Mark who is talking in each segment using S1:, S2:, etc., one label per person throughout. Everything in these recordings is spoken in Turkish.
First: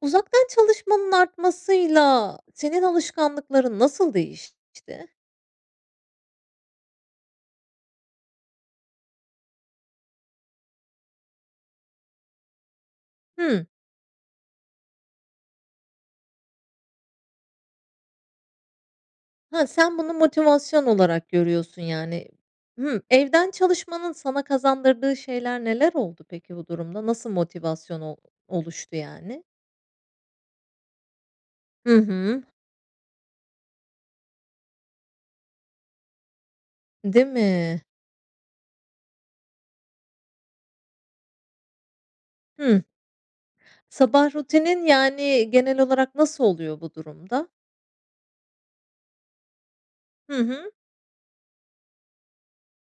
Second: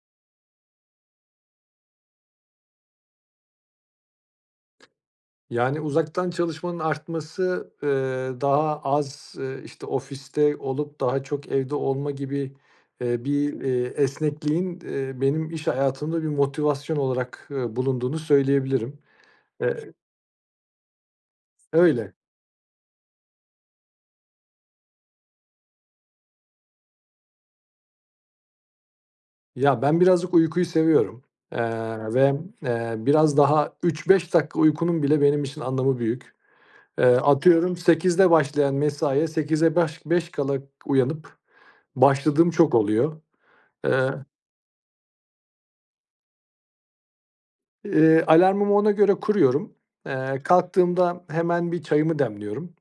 S1: Uzaktan çalışmanın artmasıyla senin alışkanlıkların nasıl değişti?
S2: Yani, uzaktan çalışmanın artması, eee, daha az, ııı, işte, ofiste olup daha çok evde olma gibi, eee, bir
S1: Hıı.
S2: eee esnekliğin, eee, benim iş hayatımda bir motivasyon olarak, ııı, bulunduğunu söyleyebilirim.
S1: Hıh,
S2: Eee
S1: sen bunu motivasyon olarak görüyorsun,
S2: Öyle.
S1: yani. Hı, evden çalışmanın sana kazandırdığı şeyler neler oldu peki, bu durumda? Nasıl motivasyon ol oluştu, yani?
S2: Ya, ben birazcık uykuyu seviyorum,
S1: Hı
S2: eee, ve,
S1: hı.
S2: eee, biraz daha 3-5 dakika uykunun bile benim için anlamı büyük. Eee,
S1: Değil
S2: atıyorum
S1: mi?
S2: 08:00'da başlayan mesaiye sekize baş beş kala uyanıp başladığım çok
S1: Hıı.
S2: oluyor. Eee
S1: Sabah rutinin, yani, genel olarak nasıl oluyor bu durumda?
S2: Eee, alarmımı ona göre kuruyorum.
S1: Hı
S2: Eee,
S1: hı.
S2: kalktığımda hemen bir çayımı demliyorum.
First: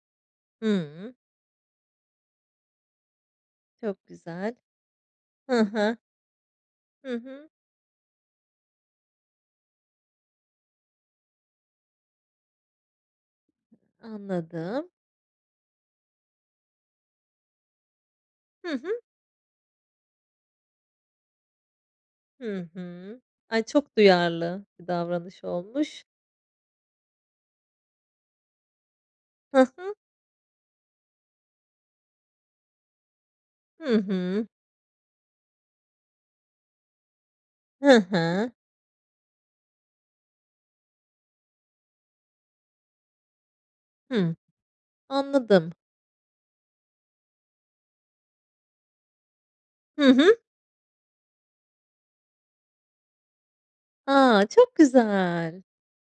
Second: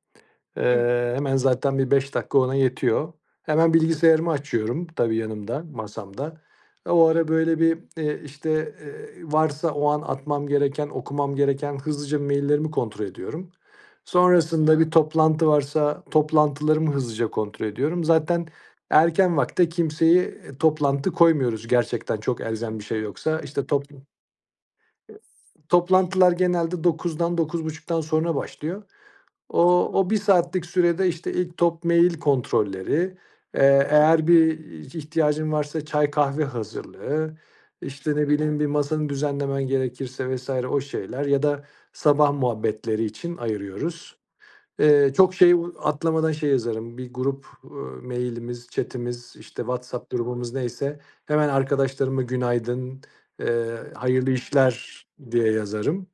S2: Eee,
S1: Hıı.
S2: hemen zaten bir 5 dakika ona yetiyor. Hemen
S1: Çok
S2: bilgisayarımı
S1: güzel.
S2: açıyorum. Tabii,
S1: Hı
S2: yanımda,
S1: hı.
S2: masamda. O
S1: Hı
S2: ara
S1: hı.
S2: böyle bir, eee, işte, eee, varsa o an atmam gereken, okumam gereken, hızlıca maillerimi kontrol ediyorum. Sonrasında
S1: Anladım.
S2: bir toplantı varsa toplantılarımı hızlıca kontrol ediyorum. Zaten
S1: Hı hı.
S2: erken vakite kimseye, eee, toplantı koymuyoruz. Gerçekten çok
S1: Hı
S2: elzem bir şey
S1: hı.
S2: yoksa.
S1: Ay,
S2: İşte, top
S1: çok duyarlı bir davranış olmuş.
S2: Toplantılar genelde, 09:00'dan, 09:30'dan sonra başlıyor.
S1: Hı
S2: O
S1: hı.
S2: o bir saatlik sürede, işte, ilk top mail kontrolleri. Eee,
S1: Hı
S2: eğer
S1: hı.
S2: bir ihtiyacın varsa çay kahve hazırlığı,
S1: Hı
S2: işte, ne
S1: hı.
S2: bileyim, bir masanı düzenlemen gerekirse vs. o şeyler ya da sabah muhabbetleri için ayırıyoruz.
S1: Hıı.
S2: Eee, çok şey
S1: Anladım.
S2: ııı, atlamadan şey yazarım: Bir grup, ııı, mailimiz, chatimiz işte,
S1: Hı
S2: WhatsApp
S1: hı.
S2: grubumuz neyse, hemen arkadaşlarıma günaydın, eee, hayırlı
S1: A, çok
S2: işler, diye
S1: güzel.
S2: yazarım,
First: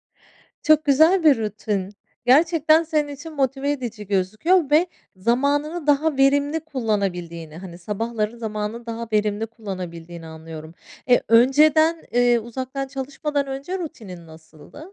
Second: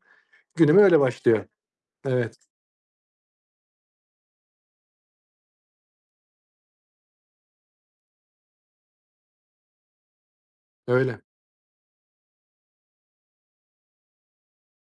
S2: günüm
S1: Çok
S2: öyle
S1: güzel bir
S2: başlıyor.
S1: rutin.
S2: Evet.
S1: Gerçekten senin için motive edici gözüküyor ve zamanını daha verimli kullanabildiğini, hani, sabahları zamanını daha verimli kullanabildiğini anlıyorum.
S2: Öyle.
S1: E, önceden, eee, uzaktan çalışmadan önce rutinin nasıldı?